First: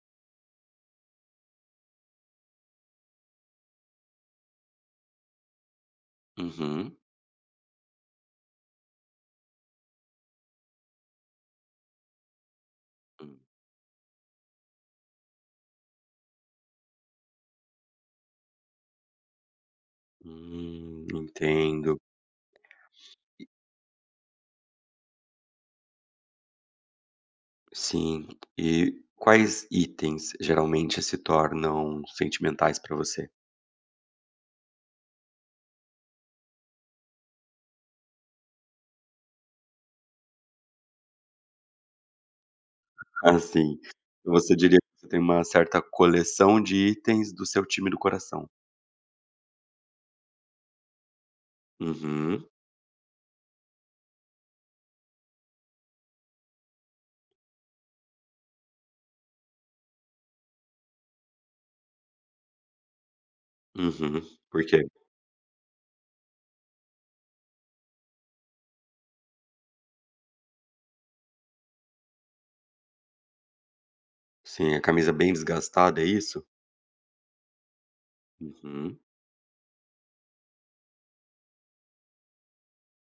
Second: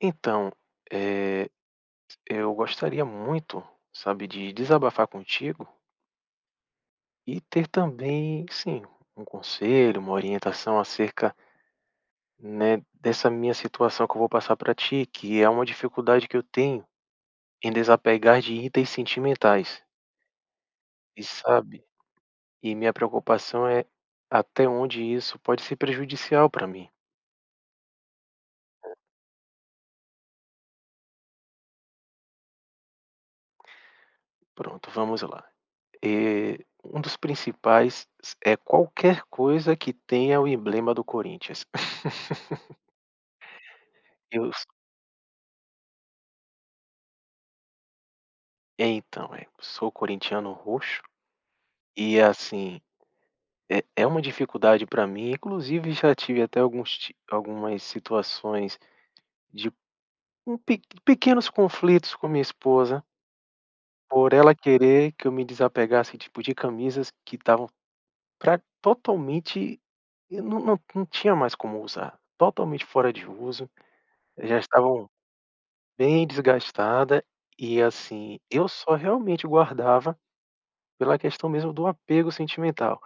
Então, eh, eu gostaria muito, sabe, de desabafar contigo Uhum. e ter também, sim, um conselho, uma orientação acerca, né, dessa Hum. minha situação que eu vou passar para ti, que é uma dificuldade que eu tenho em desapegar de itens sentimentais. E sabe, Entendo. e minha preocupação é até onde isso pode ser prejudicial para mim. Sim. E quais itens geralmente se tornam sentimentais para você? Pronto, vamos lá. Um dos principais é qualquer coisa que tenha o emblema do Corinthians. Assim, Eu você s diria que você tem uma certa coleção de itens do seu time do coração? é então, sou corintiano roxo e Uhum, assim, é uma dificuldade para mim, inclusive já tive até alguns ti algumas situações de um pe pequenos conflitos com minha esposa, uhum. por ela Por quê? querer que eu me desapegasse, tipo, de camisas que estavam pra totalmente eu não tinha mais como usar, totalmente fora de uso, já Sim, a estavam camisa bem desgastada, é bem isso? desgastada e assim, eu só Uhum. realmente guardava pela questão mesmo do apego sentimental.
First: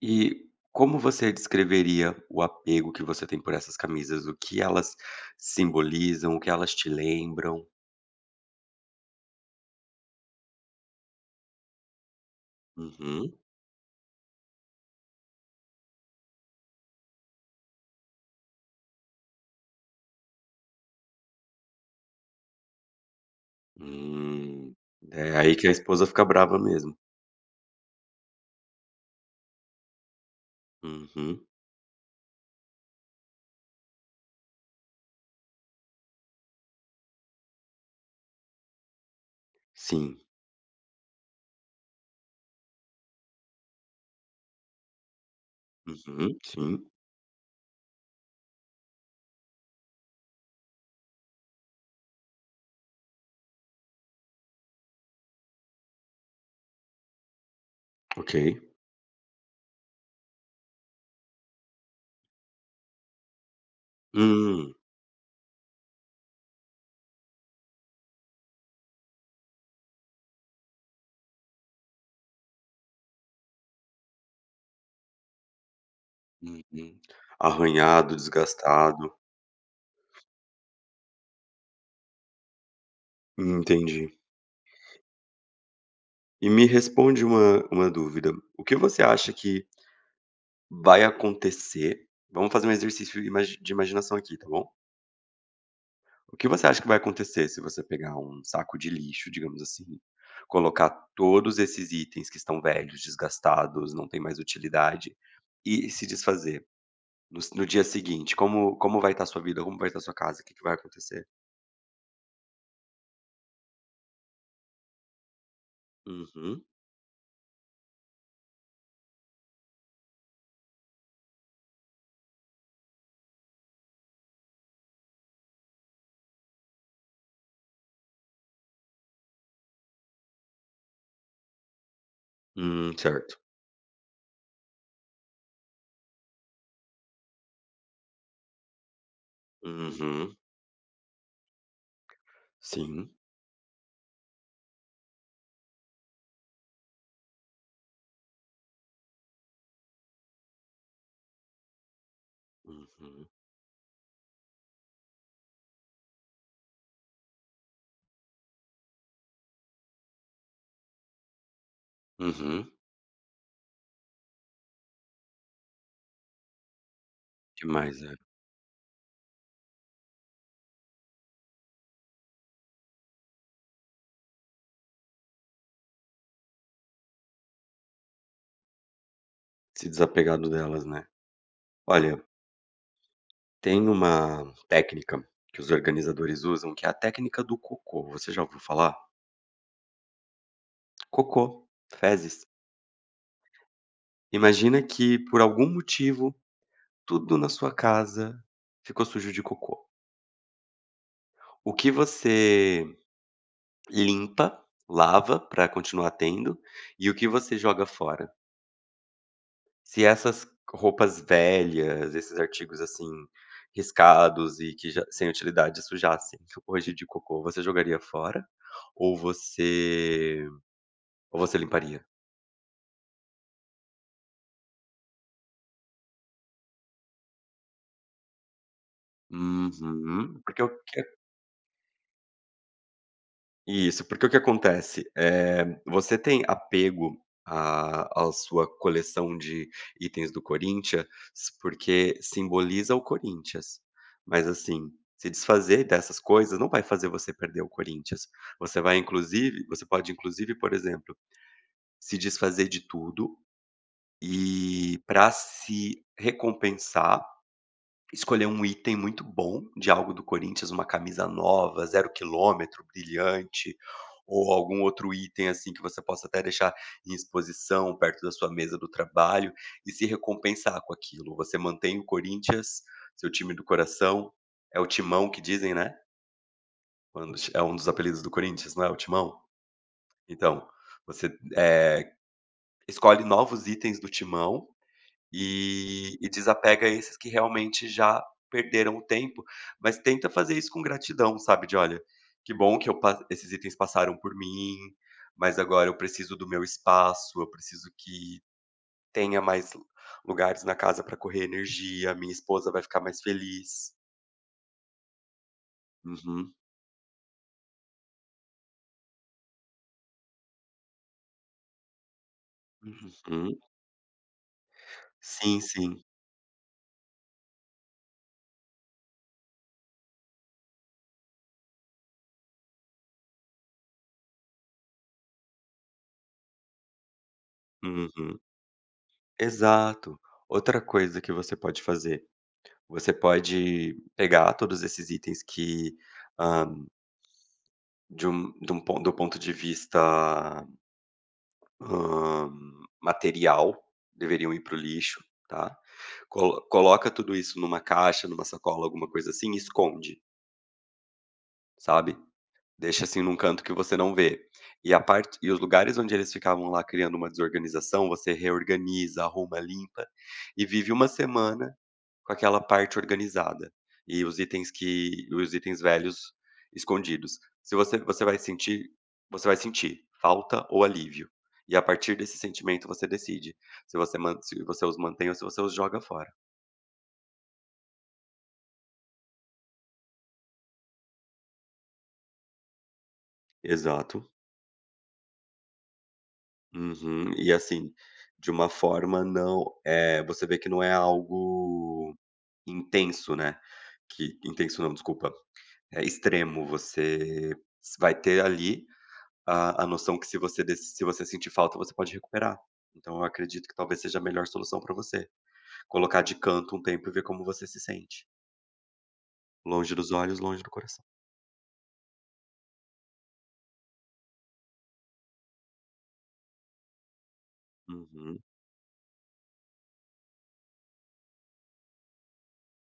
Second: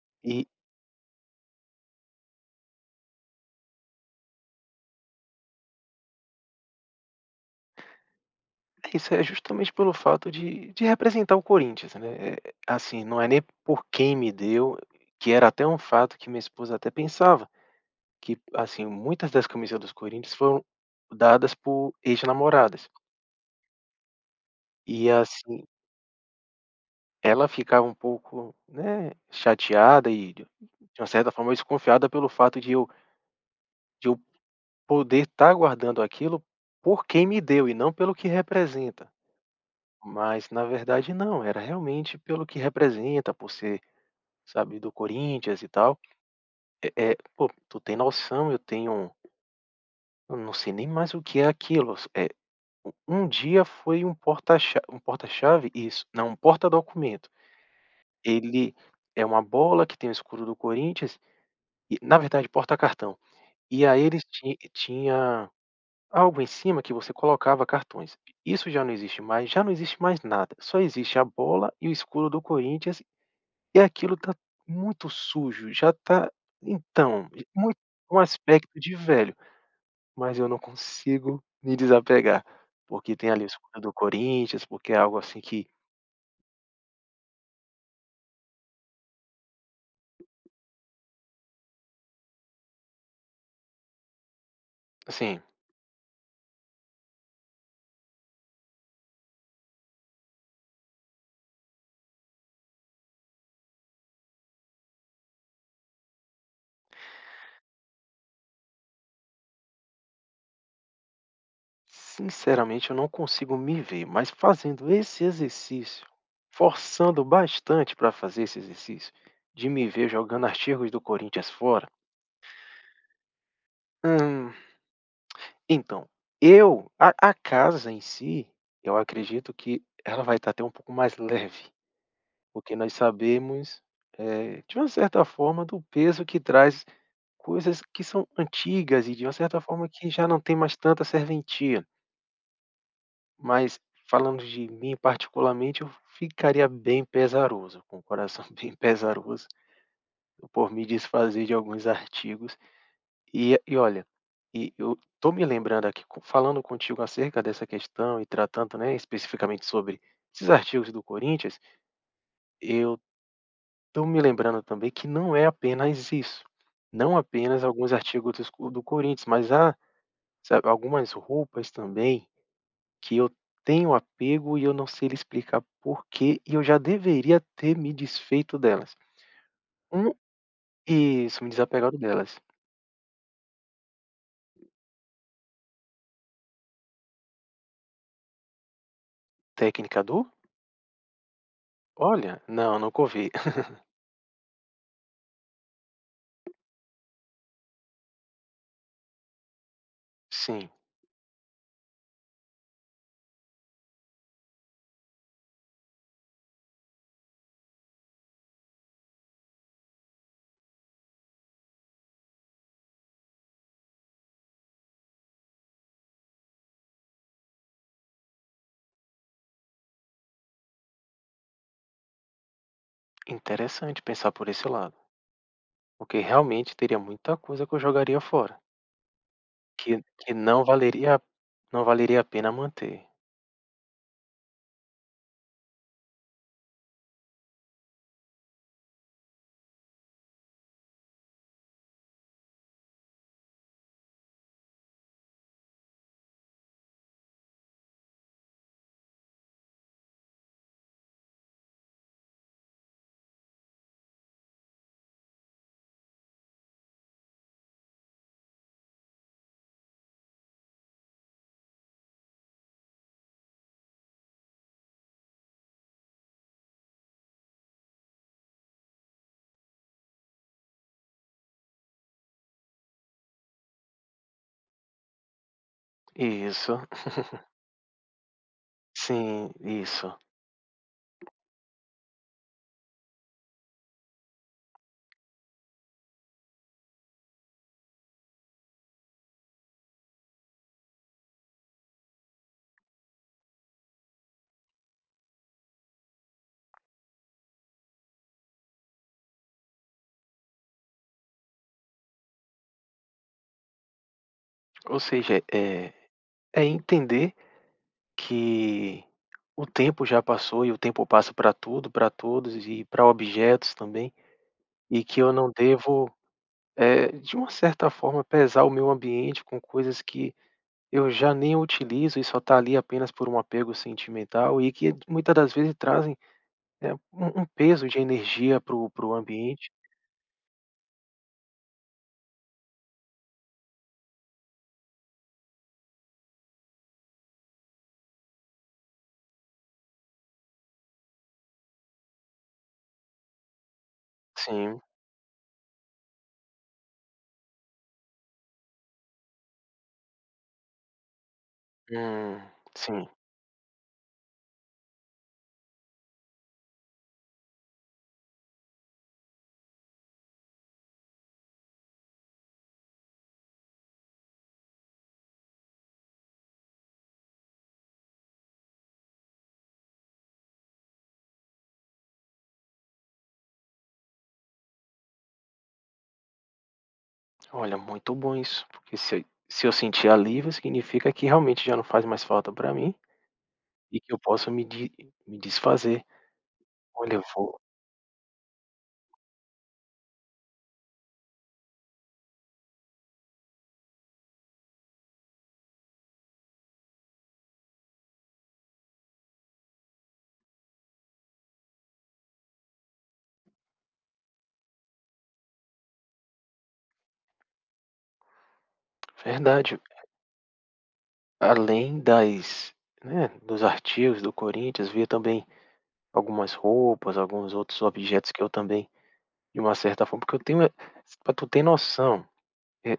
E E como você descreveria o apego que você tem por essas camisas? O que elas simbolizam? O que elas te lembram? é isso, é justamente pelo fato de representar o Corinthians, né, assim, não é Uhum. nem por quem me deu, que era até um fato que minha esposa até pensava, que, assim, muitas das camisas dos Corinthians foram dadas por ex-namoradas. Hum, E, é aí assim, que a esposa fica brava mesmo. ela ficava um pouco, né, chateada e de uma certa Uhum, forma desconfiada pelo fato de eu poder estar guardando aquilo por quem me deu e não pelo que representa. sim. Mas na verdade não, era realmente pelo que representa, por ser sabe, do Corinthians e tal, Uhum, sim, é pô, tu tem noção, eu tenho eu não sei nem mais o que é aquilo, é u um dia foi um porta-cha um porta-chave? Isso, não, um porta-documento. ok. Ele é uma bola que tem o escudo do Corinthians e na verdade, porta-cartão. E aí eles ti Hum, tinha algo em cima que você colocava cartões. Isso já não existe mais, já não existe mais nada, só existe a bola e o escudo do Corinthians. E aquilo tá muito sujo, já tá uhum. então, muito Arranhado, um aspecto de desgastado. velho, mas eu não consigo me desapegar, porque tem ali a escuta do Entendi. Corinthians, porque é algo assim que, E me responde uma dúvida, o que você acha que vai acontecer, vamos fazer um exercício imagi de imaginação aqui, tá bom? assim, O que você acha que vai acontecer se você pegar um saco de lixo, digamos assim, colocar todos esses itens que estão velhos, desgastados, não tem mais utilidade, e se desfazer? No dia seguinte, como vai estar sua vida, como vai estar sua casa, o que que vai acontecer? sinceramente eu não consigo me ver, mas fazendo esse exercício, Uhum. forçando bastante pra fazer esse exercício, de me ver jogando artigos do Corinthians fora, hum, então, eu a casa em si, eu acredito que ela vai estar até um pouco mais leve. Porque nós Certo. sabemos, de uma certa forma, do peso que traz coisas que são antigas e, de uma certa forma, que já Uhum. não tem mais tanta serventia. Sim. Mas, falando de mim particularmente, eu ficaria bem pesaroso, com o coração bem pesaroso, por me desfazer de alguns artigos. Uhum. E olha, e eu tô me lembrando aqui, co falando contigo acerca dessa questão e tratando, né, especificamente sobre esses artigos do Corinthians, Uhum. eu tô me lembrando também que não é apenas isso, não apenas Que alguns mais, é? artigos dos co do Corinthians, mas há, sabe, algumas roupas também que eu tenho apego e eu não sei lhe explicar porquê, e eu já deveria ter me desfeito delas. Se Um desapegado delas, né. isso, me desapegado Olha, delas. tem uma técnica que os organizadores usam, que é a técnica do cocô. Você já ouviu falar? Técnica do? Cocô, Olha, fezes. não, nunca ouvi. Imagina que, por algum motivo, tudo na sua casa ficou sujo de cocô. Sim, O que você... Limpa, lava para continuar tendo, e o que você joga fora? Se essas roupas velhas, esses artigos, assim, riscados e que já sem utilidade sujassem hoje de cocô, você jogaria fora? Ou você ou você limparia? interessante pensar por esse lado, porque realmente teria muita coisa que eu jogaria fora, que que Uhum. não Porque o... valeria não valeria a pena manter. Isso, porque o que acontece, é você tem apego à à sua coleção de itens do Corinthians, porque simboliza o Corinthians. Mas assim, se desfazer dessas coisas não vai fazer você perder o Corinthians. Você pode inclusive, por exemplo, se desfazer de tudo e, para se recompensar, escolher um item muito bom de algo do Corinthians, uma camisa nova, zero quilômetro, brilhante, ou algum outro item, assim, que você possa até deixar em exposição perto da sua mesa do trabalho e se recompensar com aquilo. Você mantém o Corinthians, seu time do coração, é o Timão que dizem, né, Isso. quando é um dos apelidos do Corinthians, não é o Timão? Sim, isso. Então, você, escolhe novos itens do Timão e desapega esses que realmente já perderam o tempo, mas tenta fazer isso com gratidão, sabe, de: "Olha, que bom que eu pa esses itens passaram por mim, mas agora eu preciso do meu espaço, eu preciso que tenha mais lu lugares na casa para correr energia, minha esposa vai ficar mais feliz". Ou seja, é Uhum, é entender que o tempo já passou e o tempo passa para tudo, para todos e para uhum. objetos também, e que eu não Sim, sim. devo, de uma certa forma, pesar o meu ambiente com coisas que eu já nem utilizo e só está ali apenas por um apego sentimental e que muitas das vezes trazem, um peso de Uhum. energia para o para o ambiente. Exato. Outra coisa que você pode fazer, você pode pegar todos esses itens que, ah, de um pon do ponto de vista, hã, material, deveriam ir para o Sim, lixo, tá. Coloca tudo isso numa caixa, numa sacola, alguma coisa assim, e esconde, sabe. hum, Deixa, sim. assim, num canto que você não vê. E a parte... e os lugares onde eles ficavam lá criando uma desorganização, você reorganiza, arruma, limpa, e vive uma semana com aquela parte organizada, e os itens velhos escondidos. Se você você vai sentir... você vai sentir falta ou alívio, e a partir desse sentimento você decide se você os mantém ou se você os joga fora. Olha, muito bom isso, porque se eu sentir alívio, significa que realmente já não faz mais falta para mim e que eu Exato. posso me desfazer. Olha, eu Uhum. E vou assim, de uma forma não... você vê que não é algo intenso, né, que intenso não, desculpa, é extremo, você vai ter ali A a noção que se você sentir falta, você pode recuperar. Então eu acredito que talvez seja a melhor solução para você, colocar de canto um tempo e ver como você se sente. verdade. Longe dos olhos, longe do coração. Além das né, dos artigos do Corinthians, via também algumas roupas, alguns outros objetos que Uhum. eu também, de uma certa forma porque eu tenho pra tu ter noção, é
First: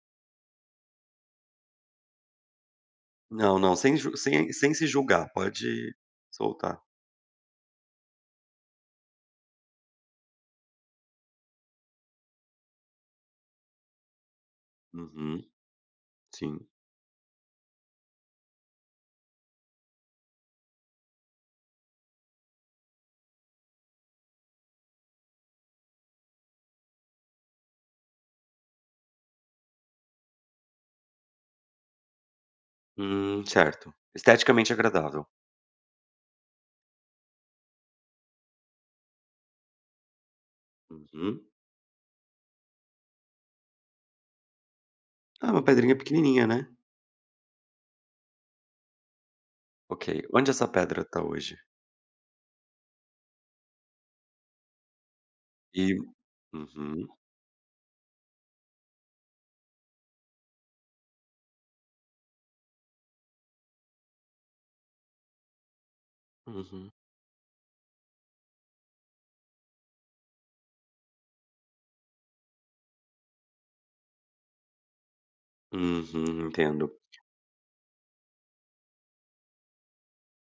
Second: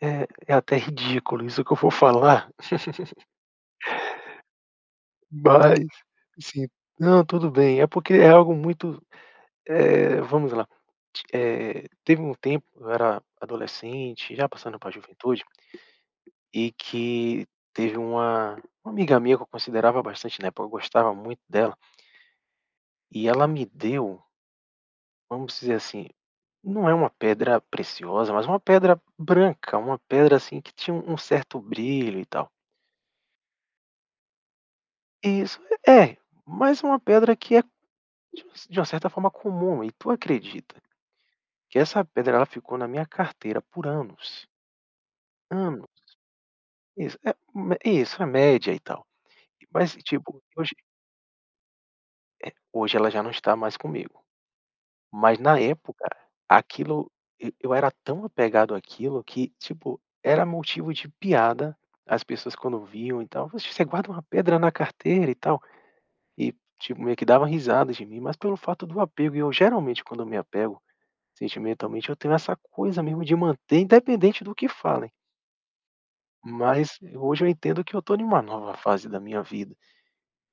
é até ridículo isso que eu vou falar, Não, não, sem sem se julgar, mas, pode assim soltar. não, tudo bem, é porque é algo muito vamos lá. Teve um tempo, eu era adolescente, já passando para a juventude, Uhum, sim. e que teve uma amiga minha que eu considerava bastante na época, eu gostava muito dela, e ela me deu, vamos dizer assim, não é uma pedra preciosa, mas uma pedra branca, uma pedra, assim, que tinha um certo brilho e tal. Certo. Esteticamente agradável. Isso, é, mas é uma pedra que é de uma certa forma comum, e tu acredita Uhum. que essa pedra ela ficou na minha carteira por anos, Ah, uma pedrinha anos. pequenininha, né. Isso, é me isso, é média e tal. Mas, Ok. tipo, Onde essa pedra tá hoje? hoje ela já não está mais comigo, mas na E época, uhum, aquilo e eu era tão apegado àquilo que, tipo, era motivo de piada, as pessoas quando viam e tal: "Oxe, você guarda uma pedra na carteira e tal", e, uhum, tipo, meio que dava risada de mim, mas pelo fato do apego, e eu geralmente quando eu me apego sentimentalmente, eu tenho essa coisa mesmo de manter independente do que falem. uhum, entendo. Mas hoje eu entendo que eu estou em uma nova fase da minha vida.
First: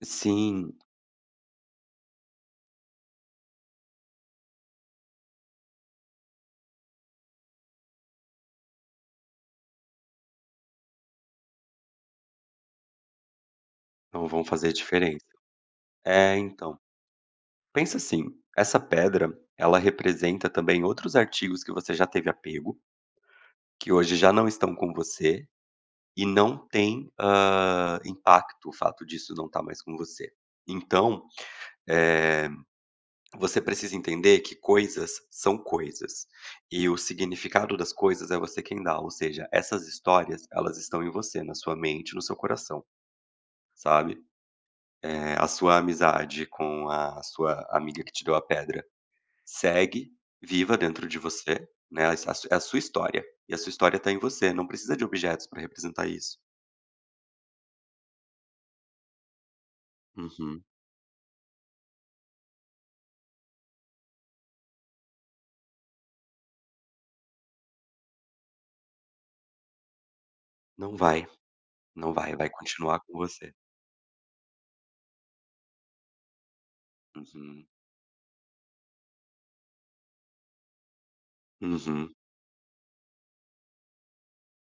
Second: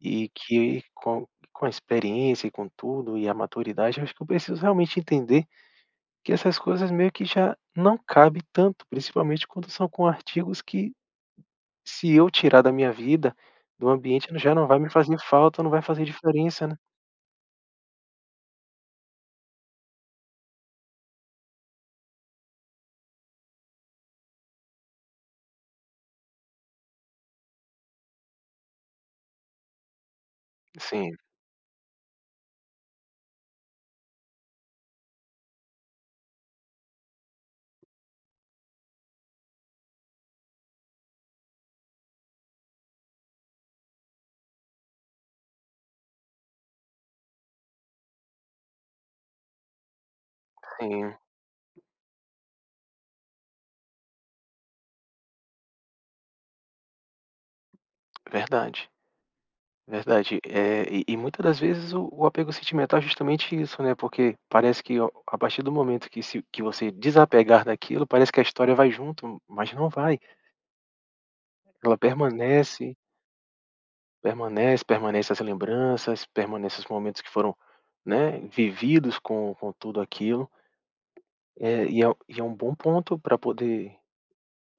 E Sim, que com a experiência e com tudo, e a maturidade, eu acho que eu preciso realmente entender que essas coisas meio que já não cabe tanto, principalmente quando são com artigos que se eu tirar da minha vida, do então ambiente, vão já não fazer vai me fazer diferença. falta, não vai fazer É, diferença, né. então. Pensa assim, essa pedra, ela representa também outros artigos que você já teve apego, que hoje já não estão com você e não tem, hã, impacto o fato disso não estar mais com você. Sim, Então, eh, você precisa entender que coisas são coisas, e o significado das coisas é você quem dá, ou seja, essas histórias, elas estão em você, na sua mente, no seu coração, sabe. A sua amizade com a sua amiga que te deu a pedra, segue viva dentro sim, de você, né, a su é a sua história, e a sua história tá em você, não precisa de objetos para representar isso. verdade, verdade. Uhum. E muita das vezes o apego sentimental é justamente isso, né, porque parece que o a partir do momento que se que você desapegar daquilo, parece que a história vai junto, mas não vai. Não vai, Ela não vai, vai permanece continuar com você. permanece, permanece as lembranças, permanece os momentos que foram, Uhum. né, vividos com tudo aquilo, e é Uhum. e é um bom ponto para poder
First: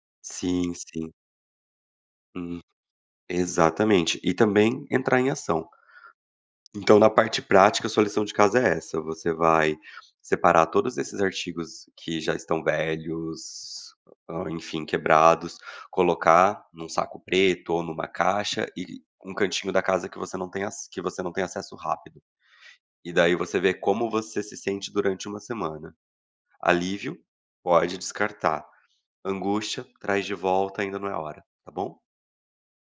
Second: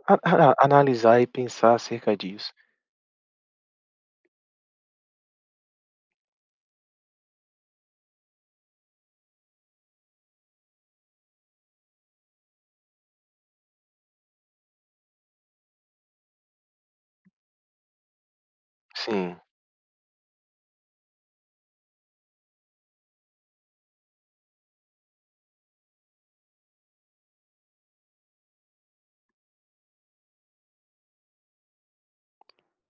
Sim, sim. analisar e pensar acerca disso. Hum. Exatamente. E também entrar em ação. Então, na parte prática, sua lição de casa é essa: você vai separar todos esses artigos que já estão velhos, hã, enfim, quebrados, colocar num saco preto ou numa caixa e um Sim, cantinho da casa que você não tem ac que você não tem acesso rápido. E daí você vê como você se sente durante uma semana. Alívio, pode descartar. Angústia, traz de volta, ainda não é a hora, tá bom?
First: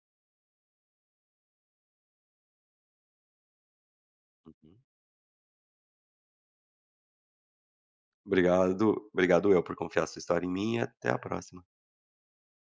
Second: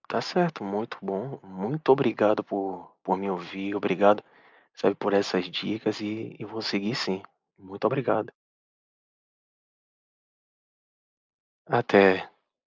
tá certo, muito bom, muito obrigado por me ouvir, obrigado, Uhum. sabe, por essas dicas e vou seguir sim. Muito obrigado. Obrigado, obrigado eu por confiar sua história em mim e até a próxima. Até.